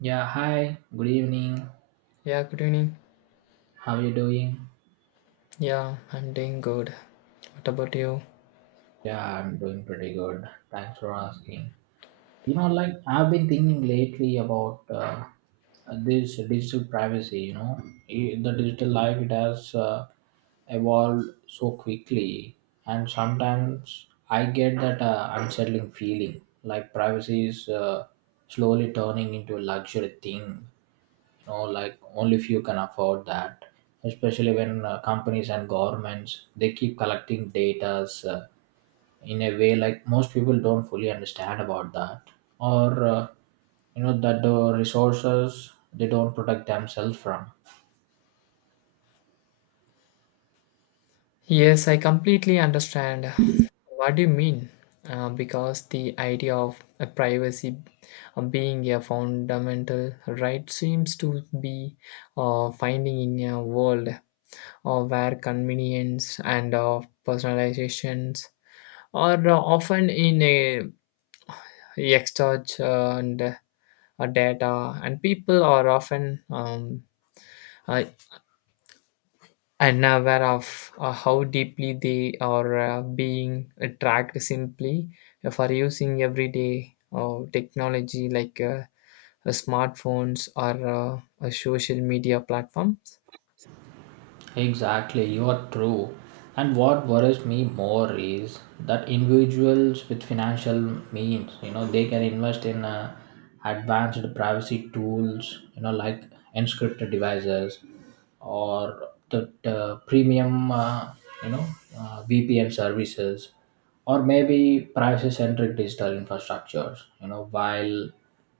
Yeah, hi, good evening. Yeah, good evening. How are you doing? Yeah, I'm doing good. What about you? Yeah, I'm doing pretty good. Thanks for asking. You know, like I've been thinking lately about this digital privacy, you know. The digital life, it has evolved so quickly, and sometimes I get that unsettling feeling like privacy is slowly turning into a luxury thing, you know, like only few can afford that, especially when companies and governments, they keep collecting data uh, in a way like most people don't fully understand about that, or you know, that the resources, they don't protect themselves from. Yes, I completely understand what do you mean. Because the idea of a privacy being a fundamental right seems to be finding in a world where convenience and personalizations are often in a exchange and data, and people are often uh, and aware of how deeply they are being tracked simply for using everyday technology like smartphones or social media platforms. Exactly, you are true. And what worries me more is that individuals with financial means, you know, they can invest in advanced privacy tools, you know, like encrypted devices, or the premium, you know, VPN services, or maybe privacy centric digital infrastructures, you know, while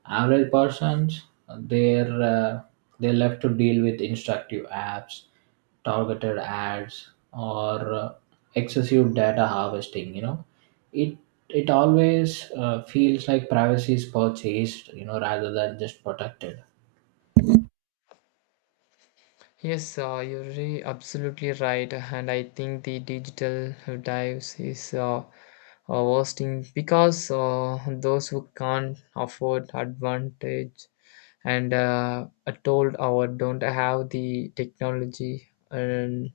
average persons, they're uh, they're left to deal with instructive apps, targeted ads, or excessive data harvesting, you know. It it always feels like privacy is purchased, you know, rather than just protected. Yes, you're really absolutely right, and I think the digital dives is worsting because those who can't afford advantage and are told or don't have the technology and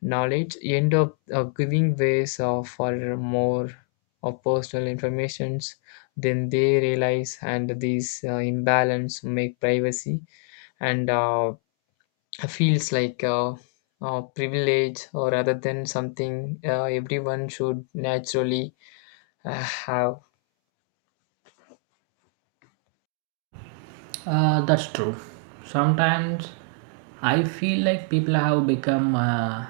knowledge end up giving ways for more of personal informations than they realize and these imbalance make privacy and feels like privilege or rather than something everyone should naturally have. That's true. Sometimes I feel like people have become,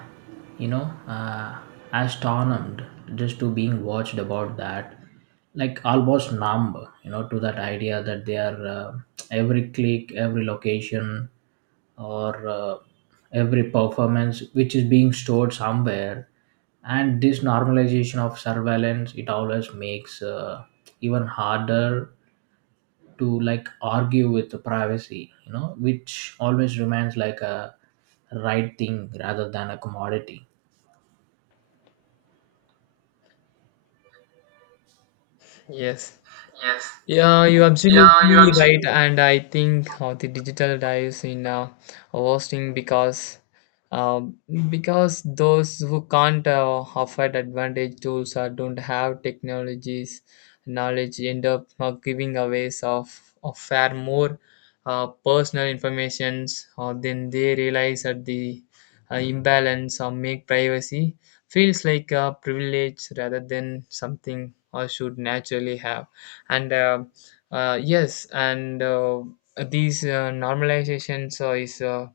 you know, uh, astonished just to being watched about that, like almost numb, you know, to that idea that they are every click, every location, or every performance which is being stored somewhere, and this normalization of surveillance, it always makes even harder to like argue with the privacy, you know, which always remains like a right thing rather than a commodity. Yes. Yes. Yeah, you're Yeah, you absolutely are right, absolutely. and I think how the digital dives in hosting um, because those who can't afford advantage tools or don't have technologies knowledge end up giving away of far more personal informations or then they realize that the imbalance or make privacy feels like a privilege rather than something I should naturally have. And yes, and these normalizations is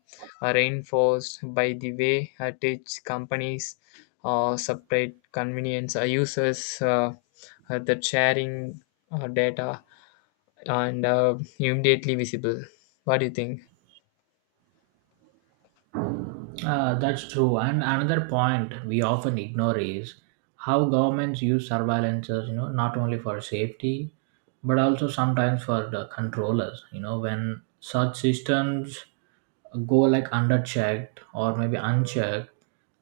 are reinforced by the way at which companies separate convenience users, that sharing data and immediately visible. What do you think? That's true. And another point we often ignore is how governments use surveillances, you know, not only for safety, but also sometimes for the controllers. You know, when such systems go like underchecked or maybe unchecked,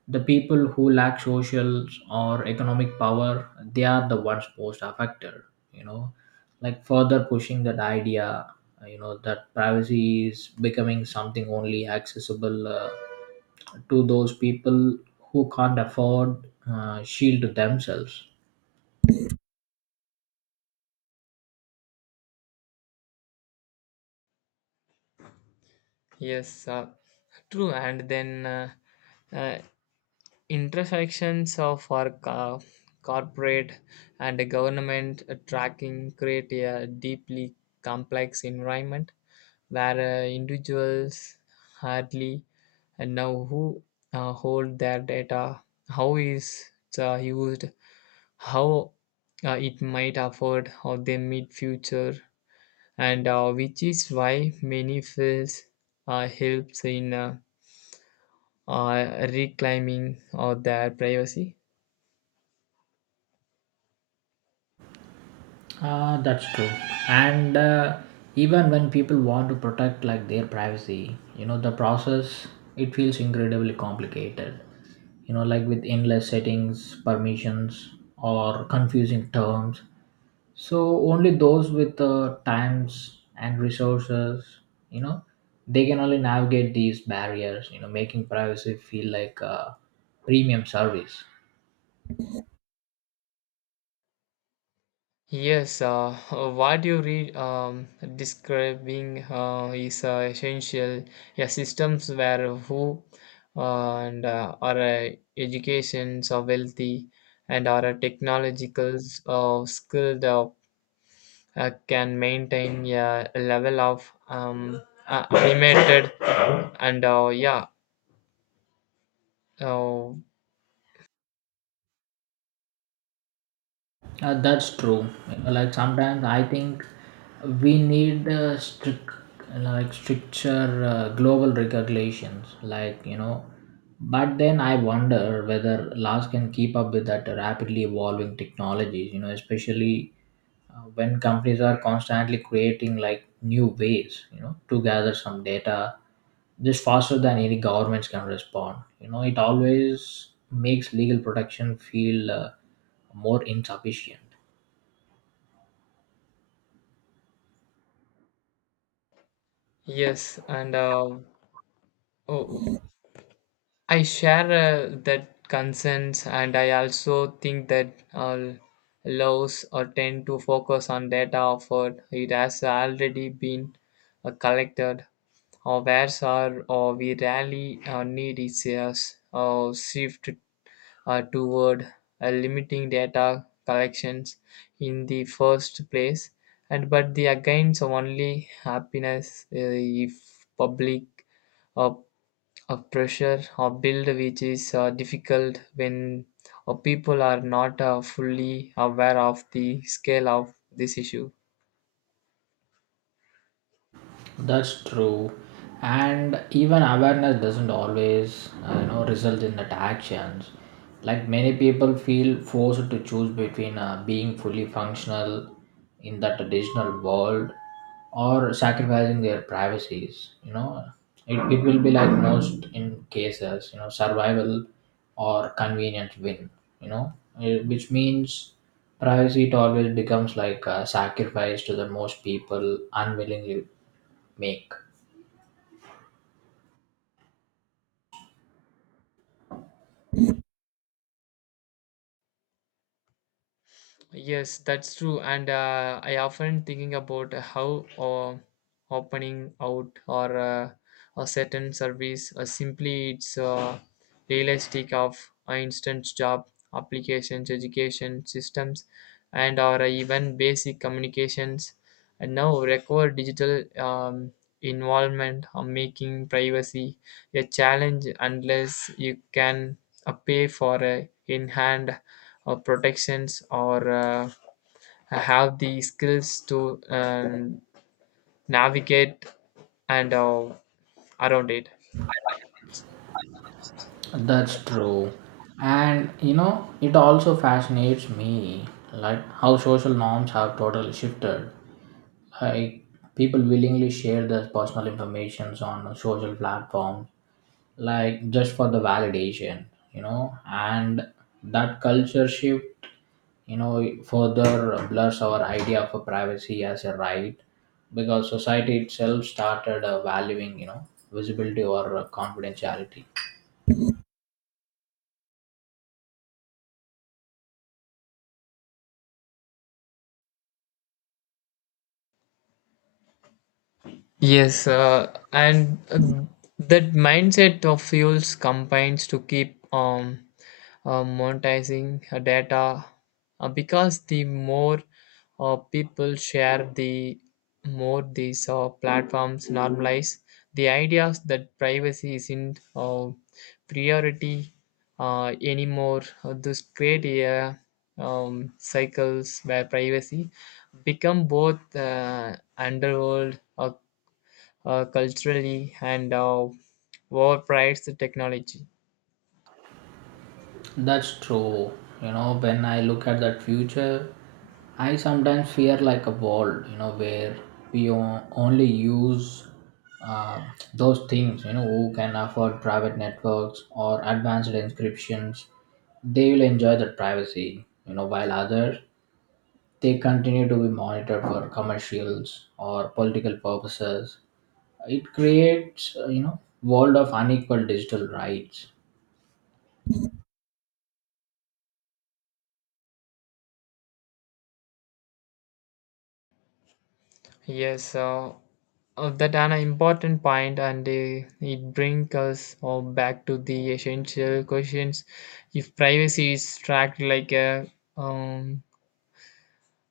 the people who lack social or economic power, they are the ones most affected, you know, like further pushing that idea, you know, that privacy is becoming something only accessible. To those people who can't afford shield themselves. Yes, true. And then uh, intersections of our corporate and government tracking create a deeply complex environment where individuals hardly know who hold their data, how is it used, how it might afford how they meet future, and which is why many fields helps in reclaiming of their privacy. Ah, that's true. And even when people want to protect like their privacy, you know, the process, it feels incredibly complicated. You know, like with endless settings, permissions, or confusing terms. So only those with times and resources, you know, they can only navigate these barriers. You know, making privacy feel like a premium service. Yes, what you read, describing is essential. Yeah, systems where who and our educations are wealthy and our technological skilled can maintain, yeah, a level of animated and, yeah. uh, That's true. Like sometimes I think we need like stricter global regulations. Like, you know, but then I wonder whether laws can keep up with that rapidly evolving technologies. You know, especially when companies are constantly creating like new ways, you know, to gather some data just faster than any governments can respond. You know, it always makes legal protection feel more insufficient. yes, and uh, oh, I share that concerns, and I also think that laws or tend to focus on data offered. It has already been collected, or where's are or we rarely need is shift toward limiting data collections in the first place. And but the against only happiness if public uh, a pressure or build, which is difficult when people are not fully aware of the scale of this issue. That's true. And even awareness doesn't always, you know, result in that actions. Like many people feel forced to choose between being fully functional in that traditional world or sacrificing their privacies. You know, it will be like most in cases, you know, survival or convenience win. You know, which means privacy, it always becomes like a sacrifice to the most people unwillingly make. Yes, that's true. And I often thinking about how opening out or a certain service simply it's realistic of instant job applications, education systems, and or even basic communications. And now require digital involvement or making privacy a challenge unless you can pay for in hand or protections, or have the skills to navigate and around it. That's true. And you know, it also fascinates me like how social norms have totally shifted. Like, people willingly share their personal informations on social platforms like just for the validation, you know, and that culture shift, you know, further blurs our idea of a privacy as a right, because society itself started valuing, you know, visibility or confidentiality. Yes, and that mindset of fuels combines to keep monetizing data because the more people share, the more these platforms normalize the ideas that privacy isn't priority anymore. This create a cycles where privacy become both underworld or culturally and overprice the technology. That's true. You know, when I look at that future, I sometimes fear like a world, you know, where we only use uh, those things, you know, who can afford private networks or advanced encryptions, they will enjoy that privacy, you know, while others, they continue to be monitored for commercials or political purposes. It creates, you know, world of unequal digital rights. Yes, that an important point, and it brings us all back to the essential questions. If privacy is tracked like a, um,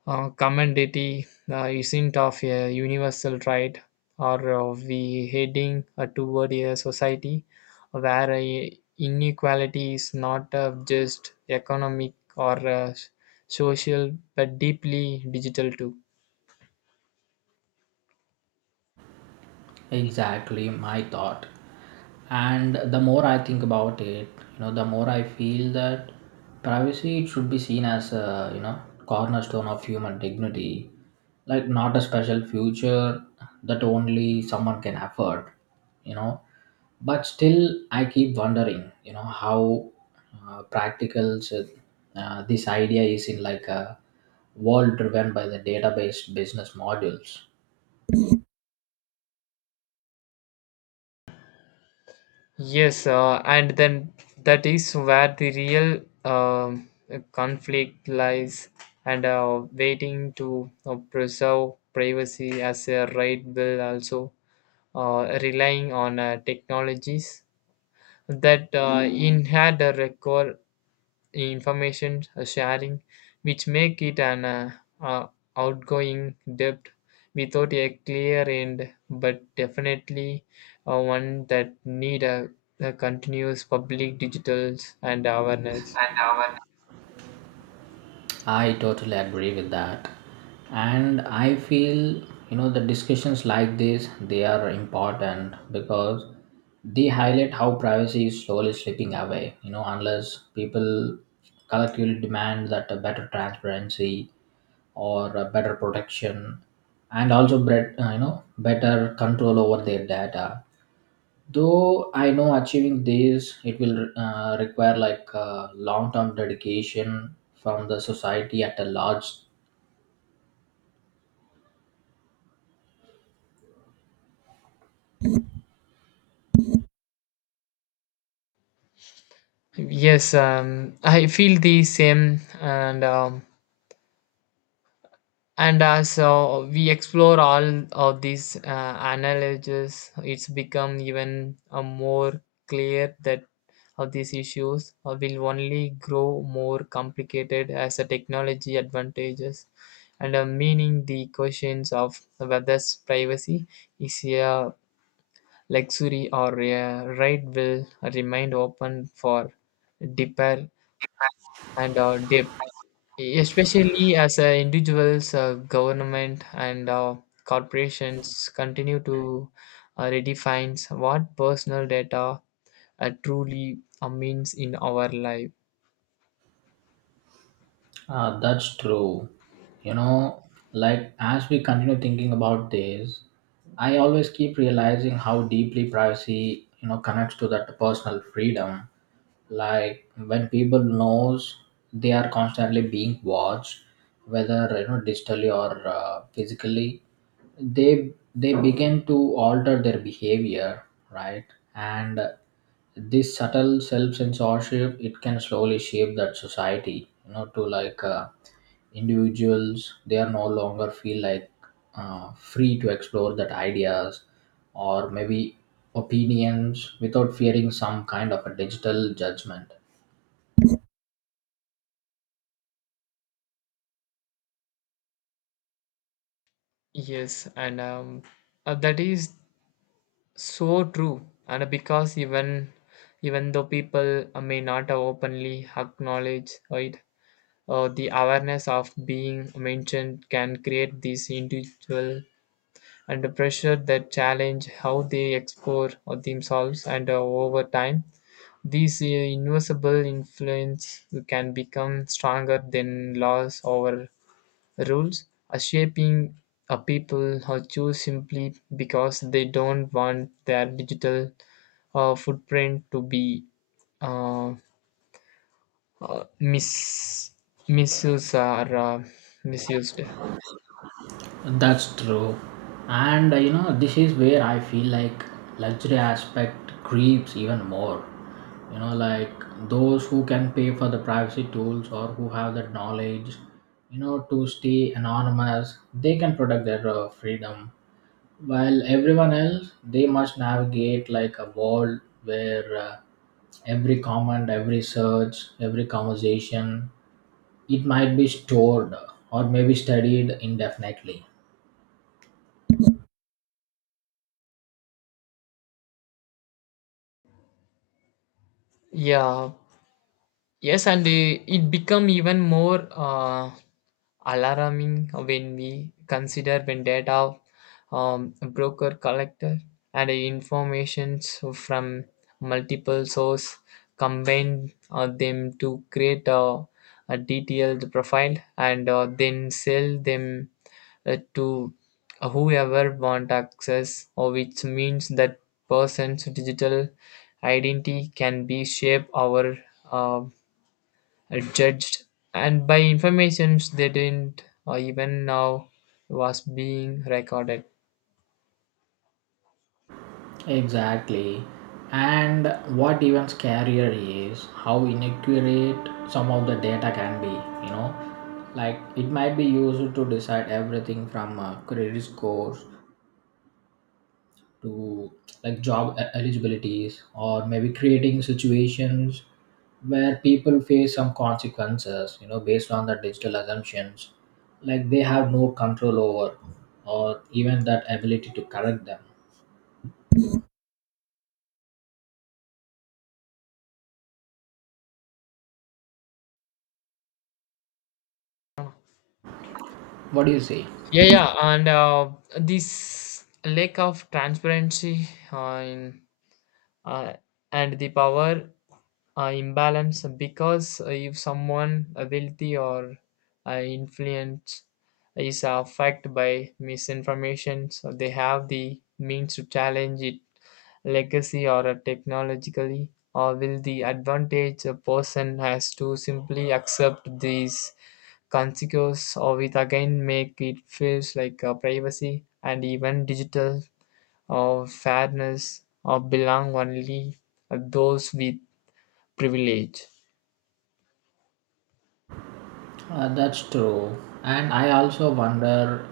Commodity isn't of a universal right, or we heading toward a society where inequality is not just economic or social, but deeply digital too. Exactly my thought. And the more I think about it, you know, the more I feel that privacy, it should be seen as a, you know, cornerstone of human dignity, like not a special feature that only someone can afford, you know. But still, I keep wondering, you know, how practical this idea is in like a world driven by the database business models. Yes, and then that is where the real um, conflict lies, and waiting to preserve privacy as a right will also relying on technologies that inherit a record information sharing, which make it an uh, outgoing debt without a clear end, but definitely one that need a continuous public digitals and awareness. And our I totally agree with that. And I feel, you know, the discussions like this, they are important because they highlight how privacy is slowly slipping away, you know, unless people collectively demand that a better transparency or a better protection, and also you know, better control over their data, though I know achieving this, it will require like long term dedication from the society at a large. Yes, I feel the same, and as so we explore all of these analogies, it's become even more clear that of these issues will only grow more complicated as the technology advantages, and meaning the questions of whether privacy is a luxury or a right will remain open for deeper and depth, especially as individuals, government, and corporations continue to redefine what personal data truly means in our life. That's true. You know, like as we continue thinking about this, I always keep realizing how deeply privacy, you know, connects to that personal freedom. Like when people knows they are constantly being watched, whether you know digitally or physically, they begin to alter their behavior, right? And this subtle self-censorship, it can slowly shape that society, you know, to like individuals, they are no longer feel like free to explore that ideas or maybe opinions without fearing some kind of a digital judgment. Yes, and that is so true. And because even though people may not openly acknowledge it, the awareness of being mentioned can create this individual under pressure that challenge how they explore themselves, and over time these invisible influence can become stronger than laws or rules, shaping a people who choose simply because they don't want their digital footprint to be uh, uh, mis- misused or misused. That's true. And you know, this is where I feel like luxury aspect creeps even more. You know, like those who can pay for the privacy tools or who have that knowledge, you know, to stay anonymous, they can protect their freedom. While everyone else, they must navigate like a world where every comment, every search, every conversation, it might be stored or maybe studied indefinitely. Yeah. Yes, and it become even more alarming when we consider when data, broker collector and informations from multiple source, combine them to create a detailed profile and then sell them to whoever want access, or which means that person's digital identity can be shape our uh, judged, and by informations they didn't even know was being recorded. Exactly. And what even scarier is how inaccurate some of the data can be, you know. Like it might be used to decide everything from credit scores to like job eligibilities or maybe creating situations where people face some consequences, you know, based on the digital assumptions like they have no control over or even that ability to correct them. What do you say? Yeah, and this lack of transparency uh, and the power imbalance, because if someone wealthy or influence is affected by misinformation, so they have the means to challenge it legacy or technologically, or will the advantage a person has to simply accept these consequences, or it again make it feels like privacy and even digital or fairness or belong only those with privilege. That's true. And I also wonder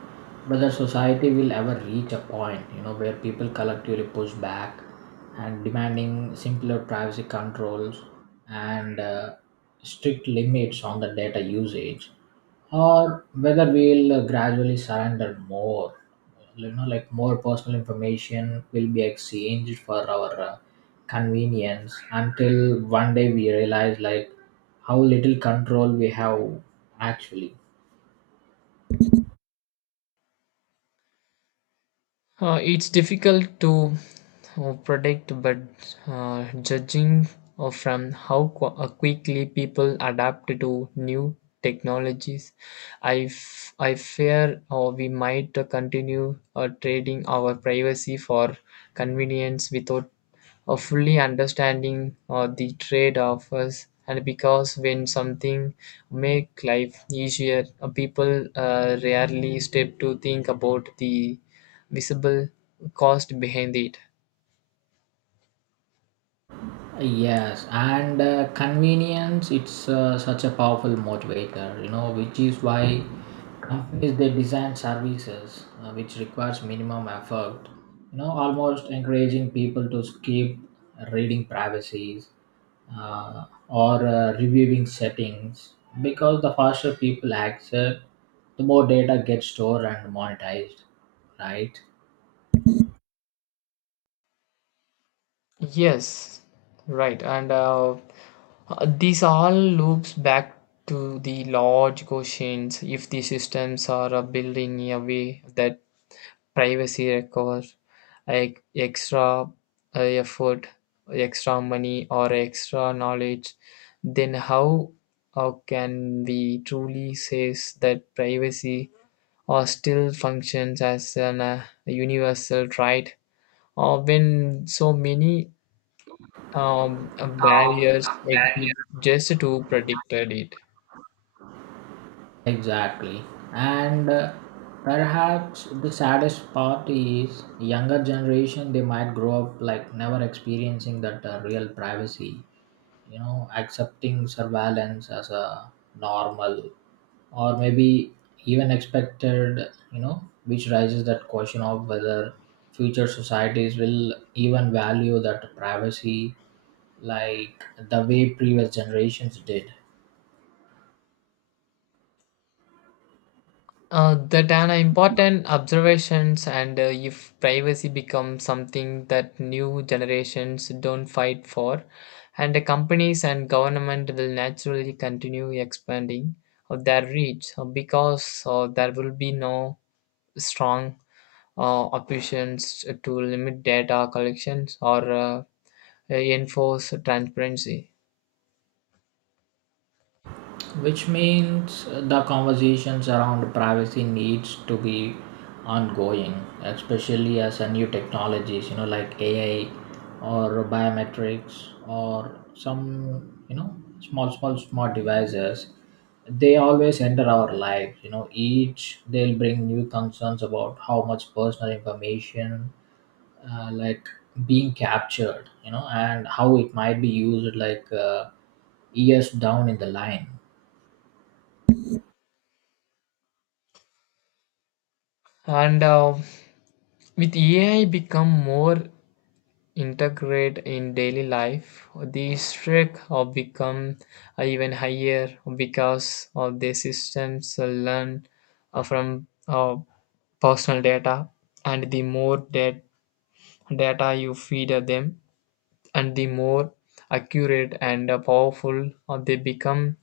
whether society will ever reach a point, you know, where people collectively push back and demanding simpler privacy controls and strict limits on the data usage, or whether we'll gradually surrender more. You know, like more personal information will be exchanged for our convenience until one day we realize like how little control we have actually. It's difficult to predict, but judging from how quickly people adapt to new technologies, I fear we might continue trading our privacy for convenience without of fully understanding the trade offs, and because when something make life easier people rarely step to think about the visible cost behind it. Yes, and convenience, it's such a powerful motivator, you know, which is why companies, they design services which requires minimum effort, you know, almost encouraging people to skip reading privacies or reviewing settings, because the faster people access, the more data gets stored and monetized, right? Yes, right. And this all loops back to the large questions, if the systems are building in a way that privacy requires like extra effort, extra money, or extra knowledge, then how can we truly say that privacy or still functions as an universal right? Or when so many Um, barriers exist just to predict it. Exactly. And perhaps the saddest part is younger generation, they might grow up like never experiencing that real privacy, you know, accepting surveillance as a normal or maybe even expected, you know, which raises that question of whether future societies will even value that privacy like the way previous generations did. That are important observations, and if privacy becomes something that new generations don't fight for, and the companies and government will naturally continue expanding of their reach because there will be no strong options to limit data collections or enforce transparency. Which means the conversations around privacy needs to be ongoing, especially as a new technologies, you know, like AI or biometrics or some, you know, smart devices. They always enter our lives, you know, each they'll bring new concerns about how much personal information like being captured, you know, and how it might be used like years down in the line. And with AI become more integrated in daily life, the strength have become even higher because of the systems learn from personal data, and the more that data you feed them, and the more accurate and powerful they become.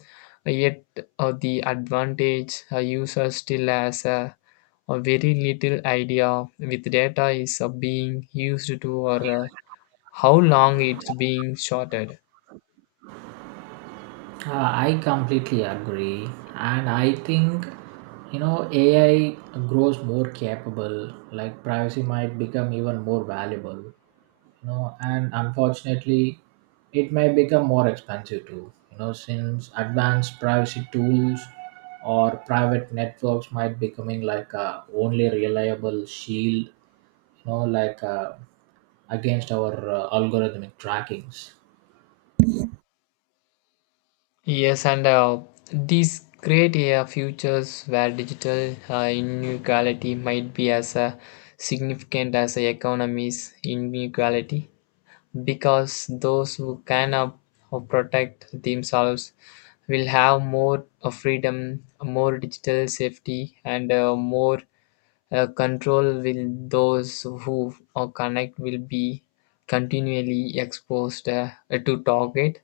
Yet, the advantage a user still has a very little idea with data is being used to, or how long it's being shorted. I completely agree, and I think you know AI grows more capable. Like privacy might become even more valuable, you know, and unfortunately, it may become more expensive too. You know, since advanced privacy tools or private networks might becoming like a only reliable shield. You know, like against our algorithmic trackings. Yes, and these create a futures where digital inequality might be as significant as the economy's inequality, because those who can up, or protect themselves, will have more freedom, more digital safety, and more control. Will those who are connect will be continually exposed to target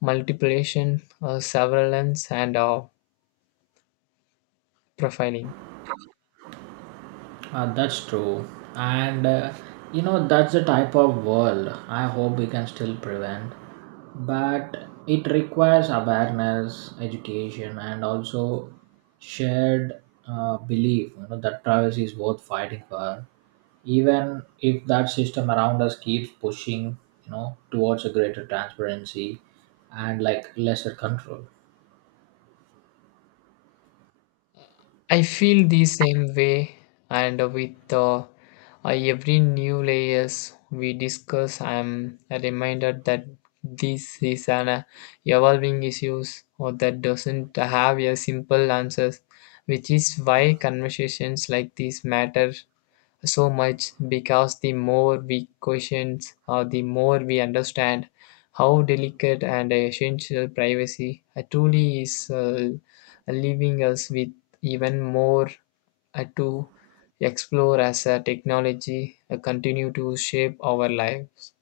multiplication, surveillance, and profiling. That's true. And you know, that's the type of world I hope we can still prevent. But it requires awareness, education, and also shared belief, you know, that privacy is worth fighting for. Even if that system around us keeps pushing, you know, towards a greater transparency and like lesser control. I feel the same way, and with every new layers we discuss, I'm reminded that this is an evolving issues or that doesn't have a simple answers, which is why conversations like this matter so much because the more we question, or the more we understand how delicate and essential privacy truly is, leaving us with even more to explore as technology continue to shape our lives.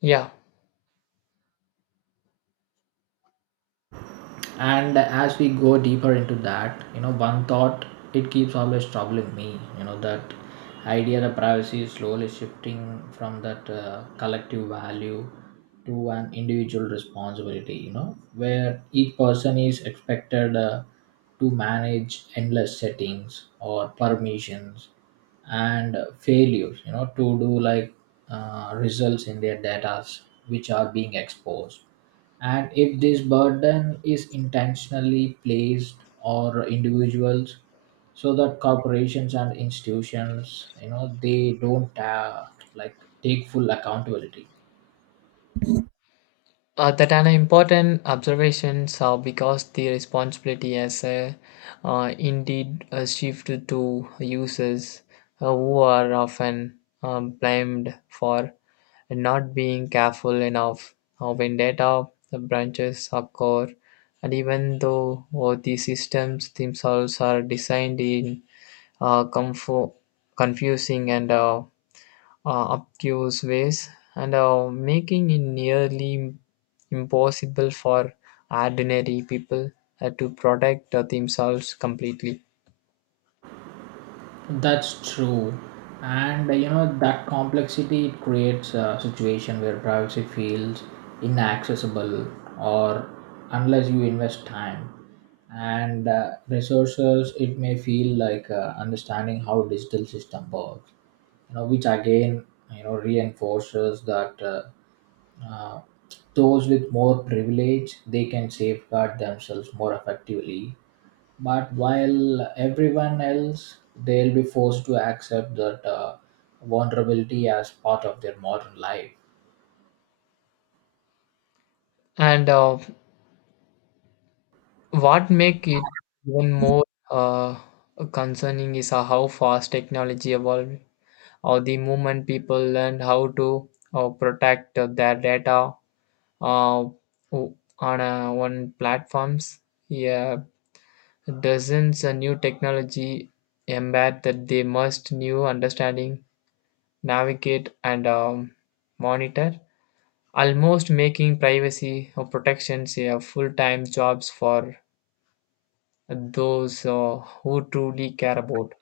Yeah. And as we go deeper into that, you know, one thought, it keeps always troubling me, you know, that idea that privacy is slowly shifting from that collective value to an individual responsibility, you know, where each person is expected to manage endless settings or permissions, and failures, you know, to do like results in their data which are being exposed, and if this burden is intentionally placed or individuals, so that corporations and institutions, you know, they don't like take full accountability. That an important observation, because the responsibility has indeed shifted to users who are often blamed for not being careful enough when data branches occur, and even though the systems themselves are designed in uh, comfo- confusing and obtuse ways, and making it nearly impossible for ordinary people to protect themselves completely. That's true. And you know, that complexity, it creates a situation where privacy feels inaccessible, or unless you invest time and resources, it may feel like understanding how digital system works, you know, which again, you know, reinforces that, uh, those with more privilege, they can safeguard themselves more effectively. But while everyone else, they'll be forced to accept that vulnerability as part of their modern life. And what make it even more uh, concerning is how fast technology evolved, or the moment people learn how to protect their data o- on platforms. Yeah. Doesn't a new technology embed that they must new understanding, navigate and monitor, almost making privacy or protections a full-time jobs for those who truly care about.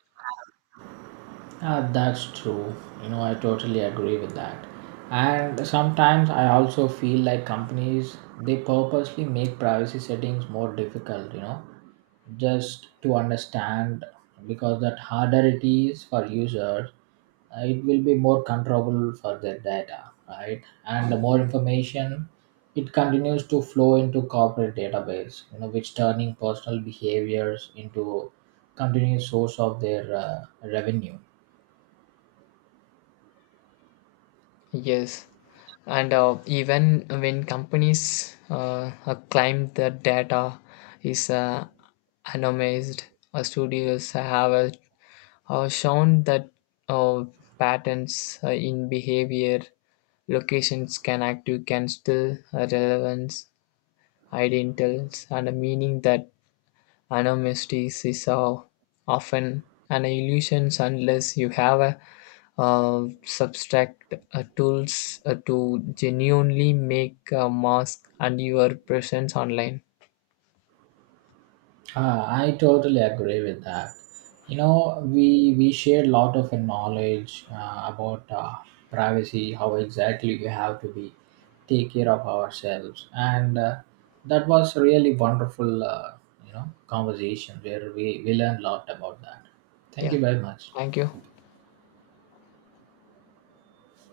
That's true. You know, I totally agree with that. And sometimes I also feel like companies, they purposely make privacy settings more difficult, you know, just to understand, because that harder it is for users, it will be more controllable for their data, right? And the more information it continues to flow into corporate database, you know, which turning personal behaviors into continuous source of their revenue. Yes, and even when companies claim that data is anonymized, studios have a shown that uh, patterns in behavior locations can active can still relevance identals and a meaning that anonymity is often an illusion unless you have a subtract tools to genuinely make a mask and your presence online. Ah, I totally agree with that. You know, we share a lot of knowledge about privacy, how exactly we have to be take care of ourselves, and that was really wonderful. You know, conversation where we learned a lot about that. Thank Yeah, you very much. thank you.